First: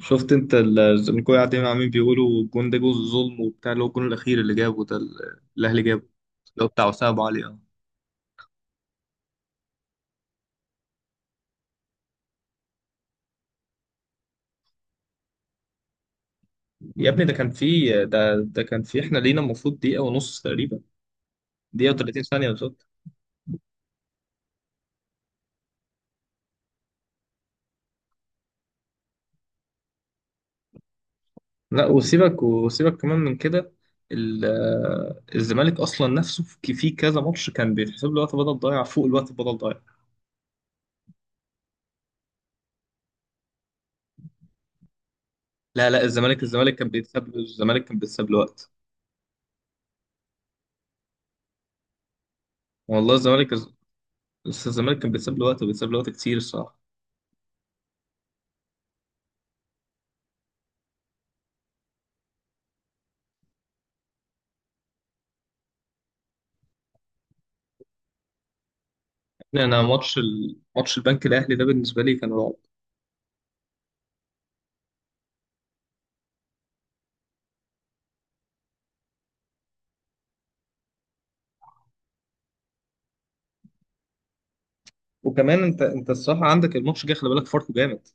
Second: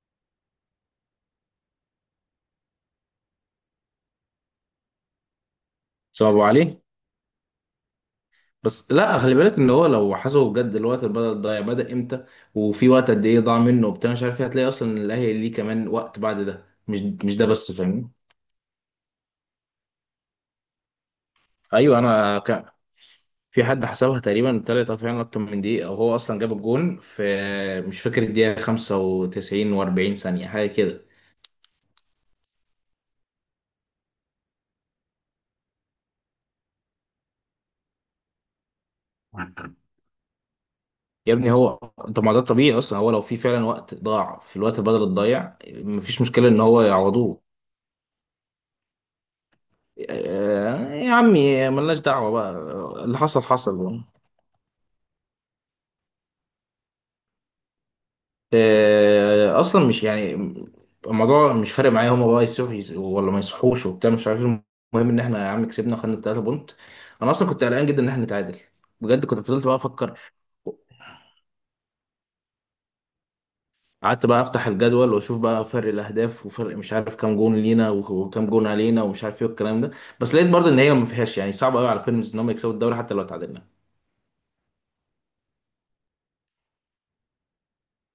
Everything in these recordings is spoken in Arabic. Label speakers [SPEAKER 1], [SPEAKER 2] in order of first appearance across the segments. [SPEAKER 1] شفت انت ان كل قاعدين عمالين بيقولوا الجون ده جزء ظلم وبتاع اللي هو الجون الاخير اللي جابه ده الاهلي جابه.
[SPEAKER 2] صعبوا
[SPEAKER 1] اللي هو
[SPEAKER 2] عليه.
[SPEAKER 1] بتاع وسام ابو علي اه.
[SPEAKER 2] بس لا، خلي بالك ان هو لو حسبه بجد، الوقت اللي بدأ ضايع بدأ امتى وفي وقت قد ايه ضاع منه وبتاع مش عارف ايه، هتلاقي اصلا إن الاهلي ليه كمان وقت بعد ده. مش
[SPEAKER 1] يا ابني ده
[SPEAKER 2] مش ده
[SPEAKER 1] كان
[SPEAKER 2] بس،
[SPEAKER 1] في
[SPEAKER 2] فاهمني؟
[SPEAKER 1] ده كان في احنا لينا المفروض دقيقه ونص تقريبا. دقيقه
[SPEAKER 2] ايوه
[SPEAKER 1] و30
[SPEAKER 2] انا
[SPEAKER 1] ثانيه
[SPEAKER 2] ك...
[SPEAKER 1] بالظبط.
[SPEAKER 2] في حد حسبها تقريبا طلعت فعلا اكتر من دقيقه، او هو اصلا جاب الجون في، مش فاكر، الدقيقه 95 و40 ثانيه، حاجه كده.
[SPEAKER 1] لا، وسيبك كمان من كده. الزمالك اصلا نفسه في كذا ماتش كان بيتحسب له وقت بدل ضايع فوق الوقت بدل ضايع.
[SPEAKER 2] يا ابني هو، طب ما ده الطبيعي اصلا. هو لو في فعلا وقت ضاع في الوقت بدل الضايع،
[SPEAKER 1] لا،
[SPEAKER 2] مفيش
[SPEAKER 1] الزمالك
[SPEAKER 2] مشكله ان
[SPEAKER 1] الزمالك
[SPEAKER 2] هو
[SPEAKER 1] كان بيتساب له،
[SPEAKER 2] يعوضوه.
[SPEAKER 1] الزمالك كان بيتساب له وقت.
[SPEAKER 2] يا عمي، ملناش دعوة بقى،
[SPEAKER 1] والله
[SPEAKER 2] اللي حصل
[SPEAKER 1] الزمالك،
[SPEAKER 2] حصل.
[SPEAKER 1] الزمالك كان بيتساب له وقت وبيتساب له وقت كتير الصراحه.
[SPEAKER 2] أصلا مش يعني الموضوع مش فارق معايا. هما بقى يصحوا ولا ما يصحوش وبتاع مش عارف إيه، المهم إن إحنا يا عم كسبنا، خدنا التلاتة بونت. أنا أصلا كنت قلقان جدا إن إحنا نتعادل، بجد. كنت
[SPEAKER 1] يعني
[SPEAKER 2] فضلت بقى
[SPEAKER 1] انا
[SPEAKER 2] أفكر،
[SPEAKER 1] ماتش البنك الاهلي ده بالنسبه لي كان رعب.
[SPEAKER 2] قعدت بقى أفتح الجدول وأشوف بقى فرق الأهداف، وفرق مش عارف كام جون لينا وكام جون علينا ومش عارف إيه والكلام ده. بس لقيت برضه إن هي ما فيهاش، يعني صعب قوي على بيراميدز إن هم يكسبوا الدوري حتى لو تعادلنا.
[SPEAKER 1] وكمان انت الصراحه عندك الماتش جه، خلي بالك فاركو جامد.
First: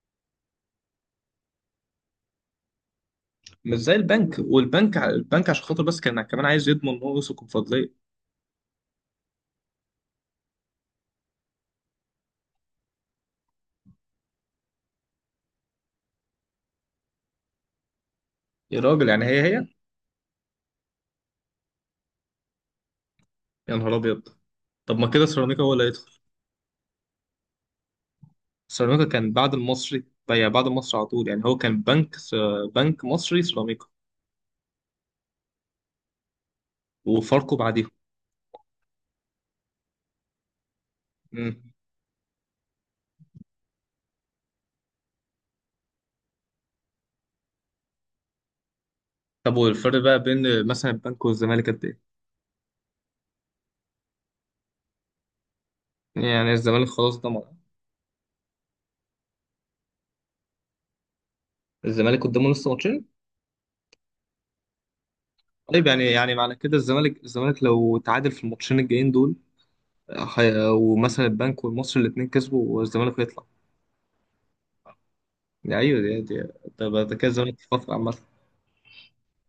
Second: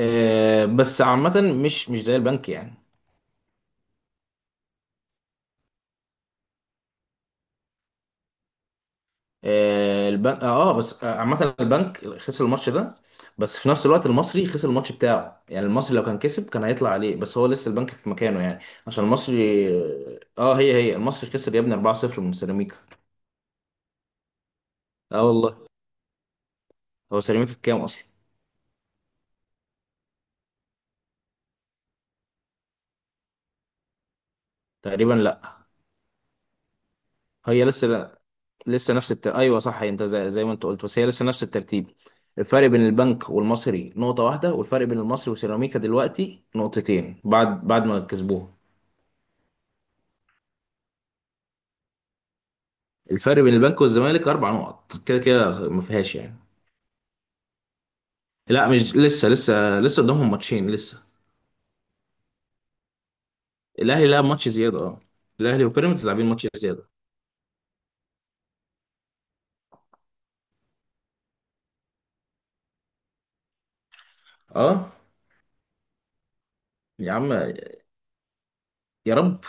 [SPEAKER 2] بس عامة مش زي البنك يعني.
[SPEAKER 1] مش زي البنك، والبنك البنك عشان خاطر بس كان كمان عايز يضمن ان هو يوصل الكونفدراليه.
[SPEAKER 2] آه، البنك اه آه، بس آه، عامة البنك خسر الماتش ده، بس في نفس الوقت المصري خسر الماتش بتاعه. يعني المصري لو كان كسب كان هيطلع عليه، بس هو لسه البنك في مكانه يعني.
[SPEAKER 1] يا
[SPEAKER 2] عشان
[SPEAKER 1] راجل يعني هي هي.
[SPEAKER 2] المصري هي هي، المصري خسر يا ابني 4-0 من سيراميكا.
[SPEAKER 1] يا نهار ابيض. طب ما
[SPEAKER 2] اه
[SPEAKER 1] كده سيراميكا
[SPEAKER 2] والله.
[SPEAKER 1] هو اللي هيدخل.
[SPEAKER 2] هو سيراميكا كام اصلا؟
[SPEAKER 1] سيراميكا كان بعد المصري، يعني بعد المصري على طول. يعني هو كان بنك مصري سيراميكا
[SPEAKER 2] تقريبا، لا،
[SPEAKER 1] وفاركو
[SPEAKER 2] هي لسه
[SPEAKER 1] بعديهم.
[SPEAKER 2] لا. ايوه صح، زي ما انت قلت، بس هي لسه نفس
[SPEAKER 1] مم.
[SPEAKER 2] الترتيب. الفرق بين البنك والمصري نقطة واحدة، والفرق بين المصري وسيراميكا دلوقتي نقطتين، بعد ما كسبوه.
[SPEAKER 1] طب والفرق بقى بين مثلا البنك والزمالك قد ايه؟
[SPEAKER 2] الفرق بين البنك والزمالك اربع نقط، كده كده ما فيهاش يعني.
[SPEAKER 1] يعني الزمالك خلاص ضمن.
[SPEAKER 2] لا مش لسه قدامهم ماتشين لسه.
[SPEAKER 1] الزمالك قدامه لسه ماتشين.
[SPEAKER 2] الاهلي لعب ماتش زياده، اه، الاهلي
[SPEAKER 1] طيب يعني
[SPEAKER 2] وبيراميدز لاعبين
[SPEAKER 1] يعني
[SPEAKER 2] ماتش
[SPEAKER 1] معنى كده
[SPEAKER 2] زياده.
[SPEAKER 1] الزمالك، الزمالك لو تعادل في الماتشين الجايين دول، ومثلا البنك والمصري الاثنين كسبوا، والزمالك يطلع.
[SPEAKER 2] اه.
[SPEAKER 1] ايوه دي، ده
[SPEAKER 2] يا
[SPEAKER 1] ده كده
[SPEAKER 2] عم،
[SPEAKER 1] الزمالك في فتره عامه.
[SPEAKER 2] يا رب.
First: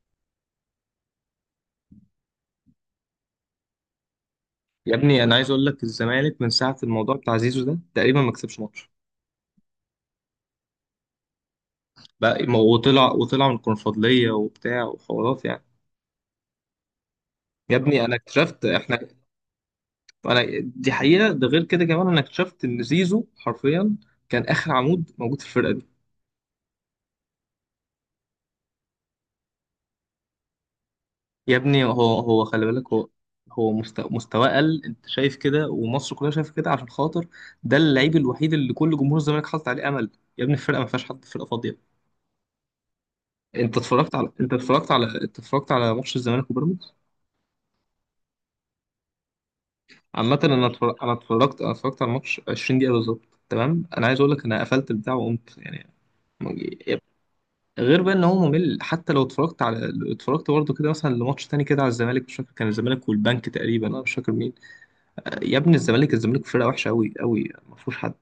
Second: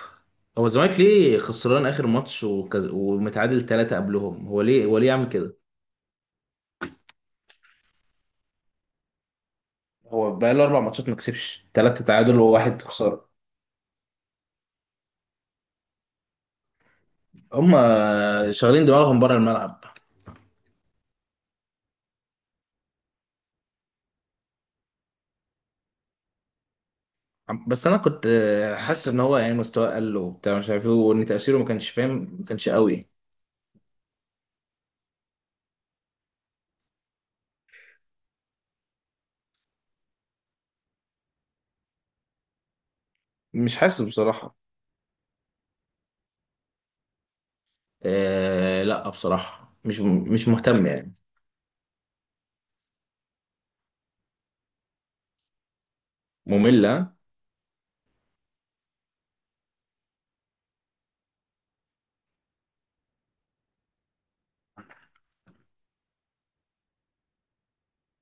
[SPEAKER 2] هو الزمالك ليه خسران اخر ماتش ومتعادل ثلاثه قبلهم؟ هو ليه
[SPEAKER 1] يا
[SPEAKER 2] هو ليه
[SPEAKER 1] ابني
[SPEAKER 2] يعمل
[SPEAKER 1] انا عايز
[SPEAKER 2] كده؟
[SPEAKER 1] اقول لك الزمالك من ساعه الموضوع بتاع زيزو ده تقريبا ما كسبش ماتش.
[SPEAKER 2] هو بقى له اربع ماتشات ما كسبش، ثلاثه تعادل
[SPEAKER 1] بقى
[SPEAKER 2] وواحد
[SPEAKER 1] وطلع،
[SPEAKER 2] خساره.
[SPEAKER 1] وطلع من الكونفدراليه وبتاع وحوارات يعني.
[SPEAKER 2] هم
[SPEAKER 1] يا ابني انا اكتشفت
[SPEAKER 2] شغالين
[SPEAKER 1] احنا.
[SPEAKER 2] دماغهم بره الملعب.
[SPEAKER 1] انا دي حقيقه، ده غير كده كمان، انا اكتشفت ان زيزو حرفيا كان اخر عمود موجود في الفرقه دي.
[SPEAKER 2] بس انا كنت حاسس ان هو يعني مستواه قل وبتاع مش عارف ايه، وان
[SPEAKER 1] يا
[SPEAKER 2] تاثيره ما
[SPEAKER 1] ابني
[SPEAKER 2] كانش،
[SPEAKER 1] هو
[SPEAKER 2] فاهم،
[SPEAKER 1] هو
[SPEAKER 2] ما
[SPEAKER 1] خلي
[SPEAKER 2] كانش
[SPEAKER 1] بالك
[SPEAKER 2] قوي.
[SPEAKER 1] هو هو مستواه قل، انت شايف كده ومصر كلها شايفه كده، عشان خاطر ده اللعيب الوحيد اللي كل جمهور الزمالك حاطط عليه امل. يا ابني الفرقه ما فيهاش حد، فرقه فاضيه.
[SPEAKER 2] مش حاسس بصراحه.
[SPEAKER 1] انت اتفرجت على ماتش الزمالك وبيراميدز؟
[SPEAKER 2] آه لا، بصراحة مش
[SPEAKER 1] عامه
[SPEAKER 2] مش مهتم يعني.
[SPEAKER 1] انا اتفرجت على الماتش 20 دقيقه بالظبط. تمام، انا عايز اقول لك انا قفلت البتاع وقمت يعني.
[SPEAKER 2] مملة.
[SPEAKER 1] غير بقى ان هو ممل، حتى لو اتفرجت برضه كده مثلا لماتش تاني كده على الزمالك، مش فاكر كان الزمالك والبنك تقريبا، انا مش فاكر مين. يا ابني الزمالك، الزمالك فرقه وحشه قوي قوي، ما فيهوش حد.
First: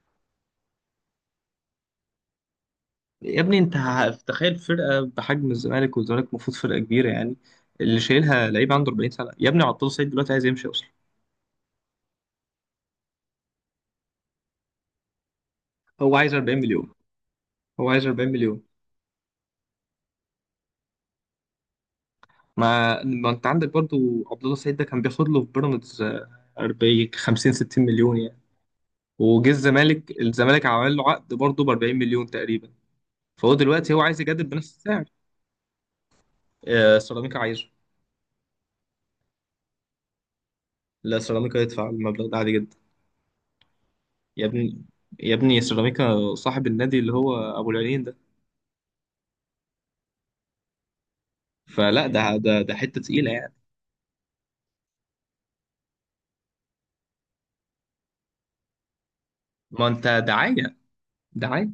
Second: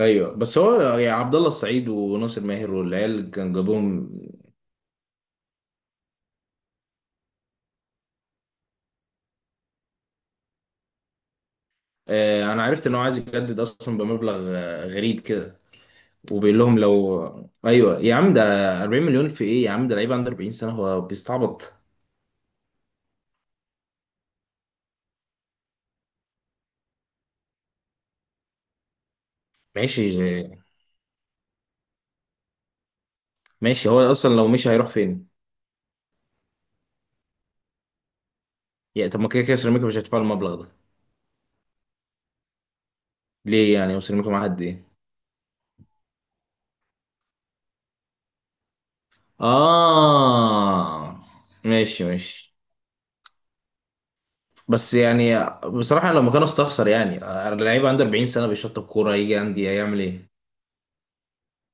[SPEAKER 2] ايوه، بس هو يعني عبد الله السعيد وناصر ماهر والعيال اللي
[SPEAKER 1] يا
[SPEAKER 2] كان
[SPEAKER 1] ابني انت
[SPEAKER 2] جابوهم.
[SPEAKER 1] تخيل فرقه بحجم الزمالك، والزمالك المفروض فرقه كبيره يعني، اللي شايلها لعيب عنده 40 سنه. يا ابني عطله سعيد دلوقتي عايز يمشي اصلا.
[SPEAKER 2] آه، انا عرفت ان هو عايز يجدد اصلا بمبلغ غريب كده.
[SPEAKER 1] هو عايز 40
[SPEAKER 2] وبيقول لهم
[SPEAKER 1] مليون،
[SPEAKER 2] لو،
[SPEAKER 1] هو
[SPEAKER 2] ايوه
[SPEAKER 1] عايز
[SPEAKER 2] يا
[SPEAKER 1] 40
[SPEAKER 2] عم ده.
[SPEAKER 1] مليون.
[SPEAKER 2] 40 مليون في ايه يا عم؟ ده لعيب عنده 40 سنة، هو بيستعبط.
[SPEAKER 1] ما انت عندك برضو عبد الله سعيد ده، كان بياخد له في بيراميدز 40 50 60 مليون يعني. وجه
[SPEAKER 2] ماشي
[SPEAKER 1] الزمالك، الزمالك عمل له عقد برضه ب 40 مليون تقريبا، فهو
[SPEAKER 2] ماشي،
[SPEAKER 1] دلوقتي هو
[SPEAKER 2] هو
[SPEAKER 1] عايز
[SPEAKER 2] اصلا لو
[SPEAKER 1] يجدد
[SPEAKER 2] مشي
[SPEAKER 1] بنفس
[SPEAKER 2] هيروح
[SPEAKER 1] السعر.
[SPEAKER 2] فين؟
[SPEAKER 1] سيراميكا عايزه.
[SPEAKER 2] يعني طب ما كده كده سيراميكا مش هتدفع المبلغ ده.
[SPEAKER 1] لا سيراميكا يدفع المبلغ ده عادي جدا.
[SPEAKER 2] ليه يعني؟ وسيراميكا معاها
[SPEAKER 1] يا
[SPEAKER 2] قد
[SPEAKER 1] ابني،
[SPEAKER 2] ايه؟
[SPEAKER 1] يا ابني سيراميكا صاحب النادي اللي هو ابو العينين ده،
[SPEAKER 2] اه، ماشي
[SPEAKER 1] فلا ده
[SPEAKER 2] ماشي.
[SPEAKER 1] ده ده حته تقيله يعني.
[SPEAKER 2] بس يعني بصراحة لو مكانه استخسر يعني. اللعيب عنده 40 سنة، بيشطب كورة، يجي عندي
[SPEAKER 1] ما
[SPEAKER 2] هيعمل
[SPEAKER 1] انت
[SPEAKER 2] ايه؟
[SPEAKER 1] دعايه، دعايه.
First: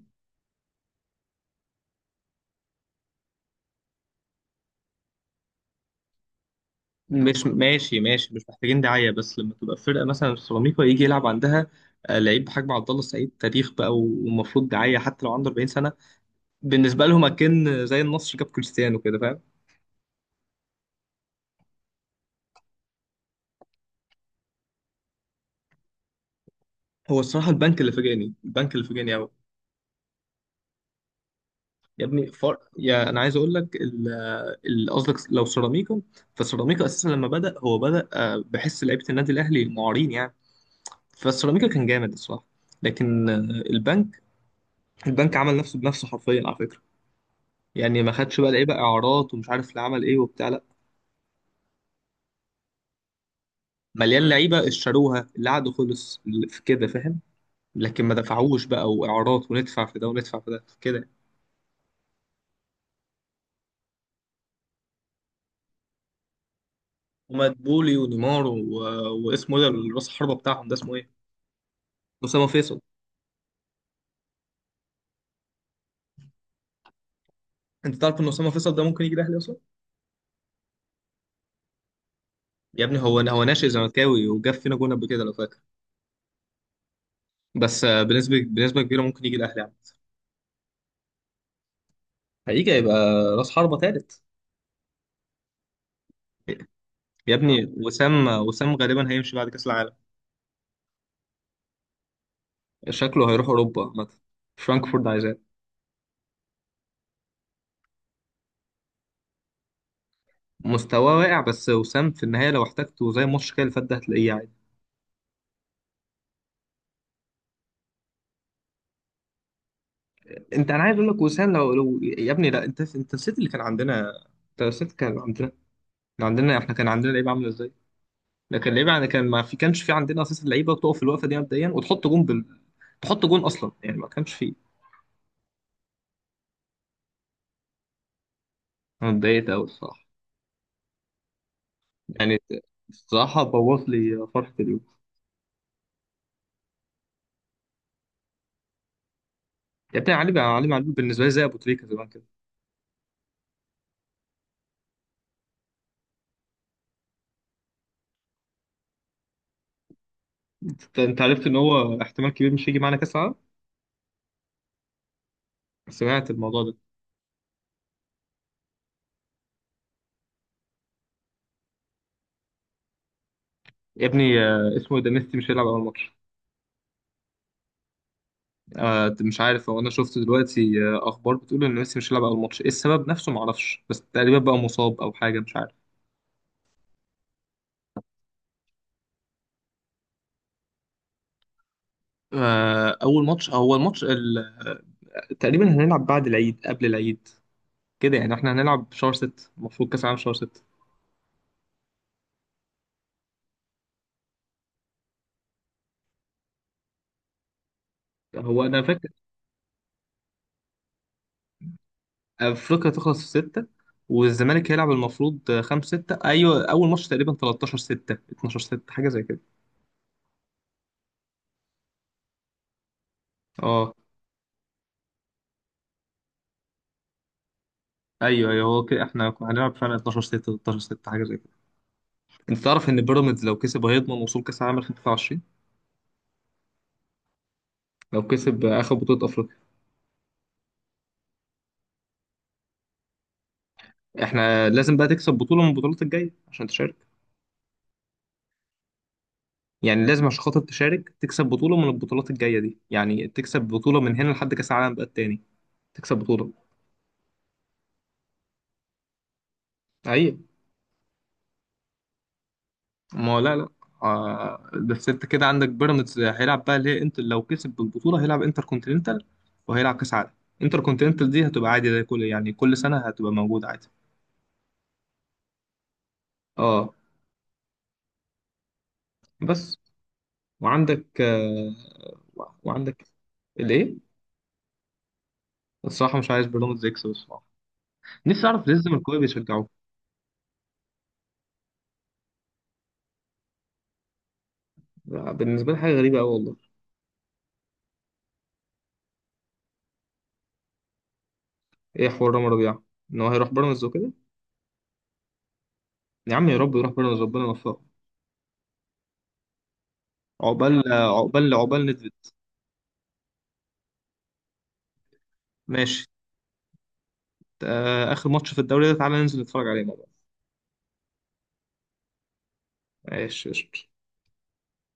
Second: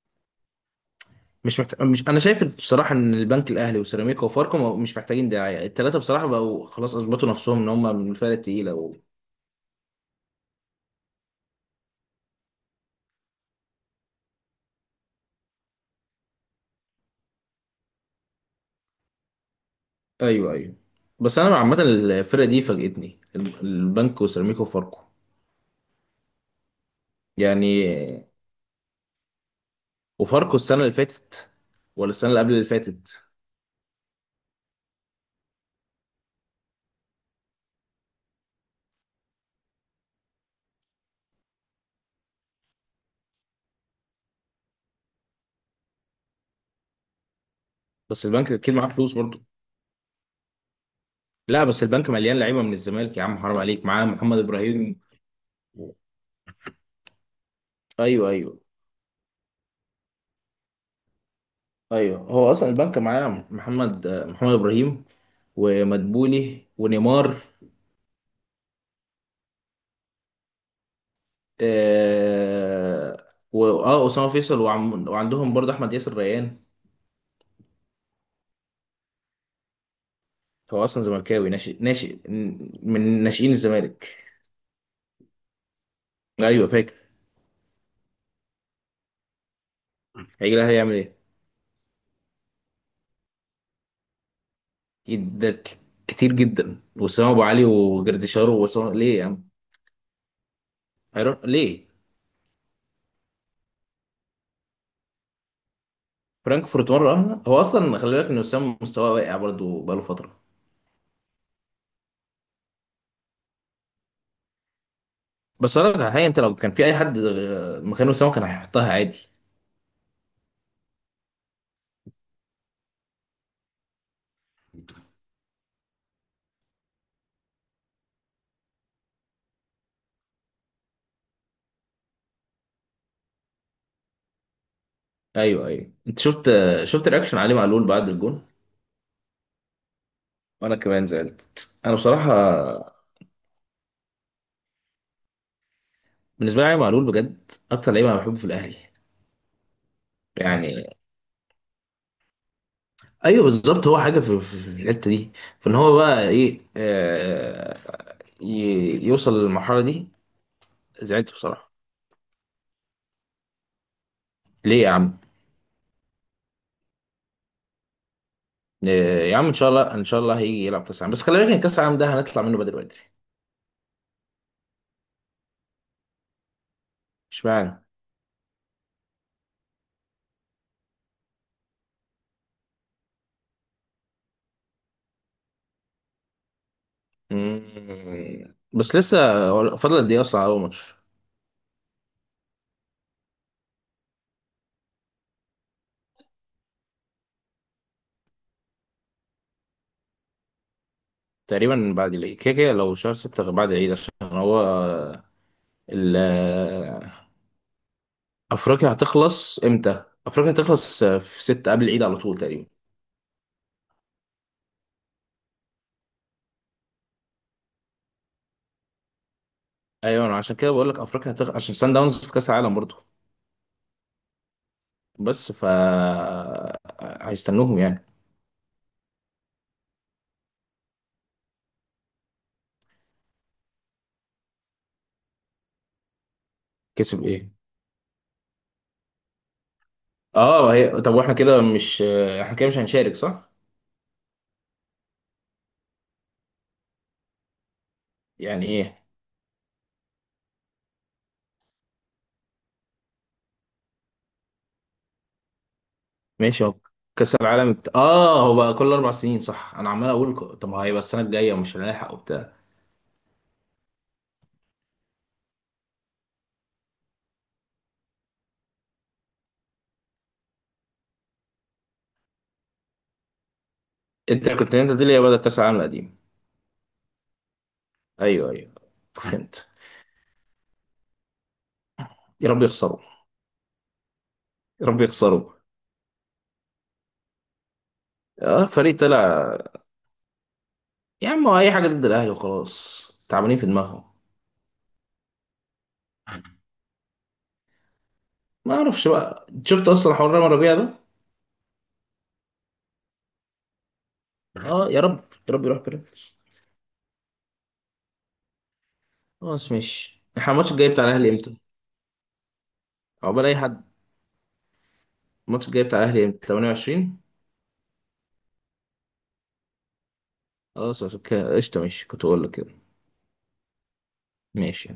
[SPEAKER 2] مش محتاج، مش، انا شايف بصراحة ان البنك الاهلي وسيراميكا وفاركو مش محتاجين دعاية التلاتة، بصراحة بقوا خلاص اثبتوا
[SPEAKER 1] مش
[SPEAKER 2] نفسهم ان هم
[SPEAKER 1] ماشي
[SPEAKER 2] من الفرق
[SPEAKER 1] ماشي مش
[SPEAKER 2] التقيلة
[SPEAKER 1] محتاجين
[SPEAKER 2] و...
[SPEAKER 1] دعايه، بس لما تبقى فرقه مثلا سيراميكا يجي يلعب عندها لعيب بحجم عبد الله السعيد، تاريخ بقى ومفروض دعايه حتى لو عنده 40 سنه. بالنسبه لهم اكن زي النصر جاب كريستيانو كده، فاهم.
[SPEAKER 2] ايوه ايوه. بس انا عامة الفرقة دي فاجئتني، البنك وسيراميكا وفاركو
[SPEAKER 1] هو الصراحه البنك اللي
[SPEAKER 2] يعني.
[SPEAKER 1] فاجئني، البنك اللي فاجئني قوي.
[SPEAKER 2] وفاركو السنة اللي فاتت،
[SPEAKER 1] يا
[SPEAKER 2] ولا
[SPEAKER 1] ابني
[SPEAKER 2] السنة اللي قبل اللي
[SPEAKER 1] يا انا
[SPEAKER 2] فاتت.
[SPEAKER 1] عايز اقول لك قصدك لو سيراميكا، فسيراميكا اساسا لما بدأ هو بدأ بحس لعيبه النادي الاهلي المعارين يعني، فالسيراميكا كان جامد الصراحه. لكن البنك، البنك عمل نفسه بنفسه حرفيا على فكره. يعني ما
[SPEAKER 2] بس
[SPEAKER 1] خدش بقى
[SPEAKER 2] البنك
[SPEAKER 1] لعيبه
[SPEAKER 2] اكيد معاه فلوس
[SPEAKER 1] اعارات
[SPEAKER 2] برضه.
[SPEAKER 1] ومش عارف اللي عمل ايه وبتاع، لا.
[SPEAKER 2] لا بس البنك مليان لعيبة من الزمالك، يا عم حرام عليك، معاه
[SPEAKER 1] مليان
[SPEAKER 2] محمد
[SPEAKER 1] لعيبه
[SPEAKER 2] ابراهيم
[SPEAKER 1] اشتروها اللي قعدوا
[SPEAKER 2] و...
[SPEAKER 1] خلص اللي في كده فاهم، لكن ما
[SPEAKER 2] ايوه ايوه.
[SPEAKER 1] دفعوش بقى واعارات وندفع في ده وندفع في ده كده.
[SPEAKER 2] ايوه هو اصلا البنك معاه محمد ابراهيم، ومدبولي ونيمار.
[SPEAKER 1] ومدبولي ونيمار و... واسمه ايه ده راس الحربه بتاعهم ده، اسمه ايه؟ اسامه فيصل.
[SPEAKER 2] اسامه فيصل، وعم وعندهم برضه احمد ياسر ريان.
[SPEAKER 1] انت تعرف ان اسامه فيصل ده ممكن يجي الاهلي اصلا؟
[SPEAKER 2] هو اصلا زملكاوي، ناشئ ناشئ،
[SPEAKER 1] يا ابني هو
[SPEAKER 2] من
[SPEAKER 1] هو
[SPEAKER 2] ناشئين
[SPEAKER 1] ناشئ
[SPEAKER 2] الزمالك.
[SPEAKER 1] زملكاوي وجاب فينا جون قبل كده لو فاكر.
[SPEAKER 2] ايوه فاكر.
[SPEAKER 1] بس بنسبه، بنسبه كبيره ممكن يجي الاهلي يعني.
[SPEAKER 2] هيجي لها هيعمل ايه؟
[SPEAKER 1] هيجي هيبقى راس حربة ثالث.
[SPEAKER 2] أكيد ده كتير جدا، وسام
[SPEAKER 1] يا
[SPEAKER 2] ابو
[SPEAKER 1] ابني
[SPEAKER 2] علي
[SPEAKER 1] وسام،
[SPEAKER 2] وجردشار،
[SPEAKER 1] وسام
[SPEAKER 2] وسام
[SPEAKER 1] غالبا
[SPEAKER 2] ليه يا
[SPEAKER 1] هيمشي
[SPEAKER 2] عم؟
[SPEAKER 1] بعد كاس العالم.
[SPEAKER 2] هيروح ليه؟
[SPEAKER 1] شكله هيروح اوروبا مثلا، فرانكفورت عايزاه.
[SPEAKER 2] فرانكفورت مره واحده؟ هو اصلا خلي بالك ان وسام مستواه واقع برضه بقاله فتره.
[SPEAKER 1] مستواه واقع، بس وسام في النهايه لو احتاجته زي الماتش كده اللي فات ده هتلاقيه عادي.
[SPEAKER 2] بس انا الحقيقه، انت لو كان في اي حد مكان وسام كان هيحطها عادي.
[SPEAKER 1] انت، انا عايز اقول لك وسام لو, لو يا ابني، لا انت نسيت اللي كان عندنا. انت نسيت كان عندنا، كان عندنا احنا كان عندنا لعيب عامل ازاي. لكن اللعيبه يعني ما كانش في عندنا اساسا لعيبه تقف في الوقفه دي مبدئيا تحط جون اصلا يعني ما كانش فيه.
[SPEAKER 2] ايوه ايوه، انت شفت، شفت رياكشن علي معلول بعد الجون؟
[SPEAKER 1] انا اتضايقت قوي الصراحه.
[SPEAKER 2] وانا كمان زعلت انا، بصراحه.
[SPEAKER 1] يعني الصراحه بوظ لي فرحه اليوم.
[SPEAKER 2] بالنسبه لي علي معلول بجد اكتر لعيب انا بحبه في الاهلي.
[SPEAKER 1] يعني بتاع علي، علي
[SPEAKER 2] يعني،
[SPEAKER 1] معلول بالنسبه لي زي ابو تريكه زمان كده.
[SPEAKER 2] ايوه بالظبط، هو حاجه في الحته دي، فان هو بقى ايه، آه، يوصل للمرحله دي.
[SPEAKER 1] انت
[SPEAKER 2] زعلت
[SPEAKER 1] عرفت ان
[SPEAKER 2] بصراحه.
[SPEAKER 1] هو احتمال كبير مش هيجي معانا كاس العالم؟
[SPEAKER 2] ليه يا عم؟
[SPEAKER 1] سمعت الموضوع ده؟
[SPEAKER 2] يا عم ان شاء الله، ان شاء الله هيجي يلعب كاس العالم، بس خلي بالك ان كاس العالم ده هنطلع منه بدري بدري.
[SPEAKER 1] يا ابني اسمه إيه ده ميسي مش هيلعب اول ماتش.
[SPEAKER 2] اشمعنى؟
[SPEAKER 1] مش عارف هو، انا شفت دلوقتي اخبار بتقول ان ميسي مش هيلعب اول ماتش، ايه السبب نفسه ما اعرفش، بس تقريبا بقى مصاب او حاجه مش عارف.
[SPEAKER 2] مم. بس لسه هو فاضل قد ايه اصلا على اول ماتش؟
[SPEAKER 1] اول ماتش، اول ماتش تقريبا هنلعب بعد العيد، قبل العيد كده يعني. احنا هنلعب شهر ستة، المفروض كأس العالم شهر ستة.
[SPEAKER 2] تقريبا بعد العيد كده كده، لو شهر ستة غير بعد العيد، عشان هو ال- آه،
[SPEAKER 1] هو انا
[SPEAKER 2] أفريقيا
[SPEAKER 1] فاكر
[SPEAKER 2] هتخلص إمتى؟ أفريقيا هتخلص في ستة، قبل العيد على طول تقريبا.
[SPEAKER 1] افريقيا تخلص في ستة، والزمالك هيلعب المفروض خمسة ستة، ايوه اول ماتش تقريبا 13 ستة 12 ستة حاجة زي كده.
[SPEAKER 2] أيوة أنا عشان كده بقول لك أفريقيا هتخلص، عشان سان داونز في كأس العالم برضه.
[SPEAKER 1] اه
[SPEAKER 2] بس ف، هيستنوهم يعني.
[SPEAKER 1] ايوه ايوه، هو كده احنا هنلعب فعلا 12 6 13 6 حاجه زي كده. انت تعرف ان بيراميدز لو كسب هيضمن وصول كاس العالم 2023؟
[SPEAKER 2] كسب إيه؟
[SPEAKER 1] لو كسب اخر بطوله افريقيا.
[SPEAKER 2] أه، هي طب وإحنا كده مش، إحنا كده مش هنشارك صح؟
[SPEAKER 1] احنا لازم بقى تكسب بطوله من البطولات الجايه عشان تشارك.
[SPEAKER 2] يعني إيه؟
[SPEAKER 1] يعني لازم عشان خاطر تشارك تكسب بطولة من البطولات الجاية دي، يعني تكسب بطولة من هنا لحد كأس العالم بقى التاني، تكسب بطولة.
[SPEAKER 2] ماشي. هو كأس العالم بت... آه هو بقى كل أربع سنين صح؟ أنا عمال أقول
[SPEAKER 1] أيوة.
[SPEAKER 2] طب ما هيبقى السنة الجاية ومش هنلحق وبتاع.
[SPEAKER 1] ما هو لا لا، آه بس أنت كده عندك بيراميدز هيلعب بقى، ليه؟ أنت لو كسب البطولة هيلعب انتر كونتيننتال وهيلعب كأس عالم. انتر كونتيننتال دي هتبقى عادي زي كل يعني كل سنة هتبقى موجودة عادي.
[SPEAKER 2] أنت كنت، أنت دي اللي هي بدأت كأس العالم القديم.
[SPEAKER 1] اه
[SPEAKER 2] ايوه ايوه، فهمت.
[SPEAKER 1] بس. وعندك آه،
[SPEAKER 2] يا رب يخسروا.
[SPEAKER 1] وعندك الايه.
[SPEAKER 2] يا رب يخسروا.
[SPEAKER 1] الصراحة مش عايز بيراميدز يكسب الصراحة. نفسي
[SPEAKER 2] اه،
[SPEAKER 1] أعرف ليه
[SPEAKER 2] فريق
[SPEAKER 1] الزملكاويه
[SPEAKER 2] طلع.
[SPEAKER 1] بيشجعوه.
[SPEAKER 2] يا عم هو اي حاجه ضد الاهلي وخلاص، تعبانين في دماغهم.
[SPEAKER 1] بالنسبة لي حاجة غريبة أوي والله.
[SPEAKER 2] ما اعرفش بقى، شفت اصلا حوار رامي ربيع ده؟
[SPEAKER 1] ايه حوار رامي ربيعة؟ ان هو هيروح بيراميدز وكده.
[SPEAKER 2] اه، يا رب، يا رب يروح
[SPEAKER 1] يا
[SPEAKER 2] بيراميدز.
[SPEAKER 1] عم يا رب يروح بيراميدز، ربنا يوفقه.
[SPEAKER 2] خلاص ماشي، احنا الماتش الجاي
[SPEAKER 1] عقبال
[SPEAKER 2] بتاع الاهلي
[SPEAKER 1] عقبال
[SPEAKER 2] امتى؟
[SPEAKER 1] عقبال ندفد.
[SPEAKER 2] عقبال اي حد. الماتش الجاي بتاع
[SPEAKER 1] ماشي.
[SPEAKER 2] الاهلي امتى؟ 28؟
[SPEAKER 1] اخر ماتش في الدوري ده تعالى ننزل نتفرج عليه مع بعض.
[SPEAKER 2] خلاص عشان كده قشطه، ماشي، كنت اقول لك كده.
[SPEAKER 1] ماشي قشطة.
[SPEAKER 2] ماشي.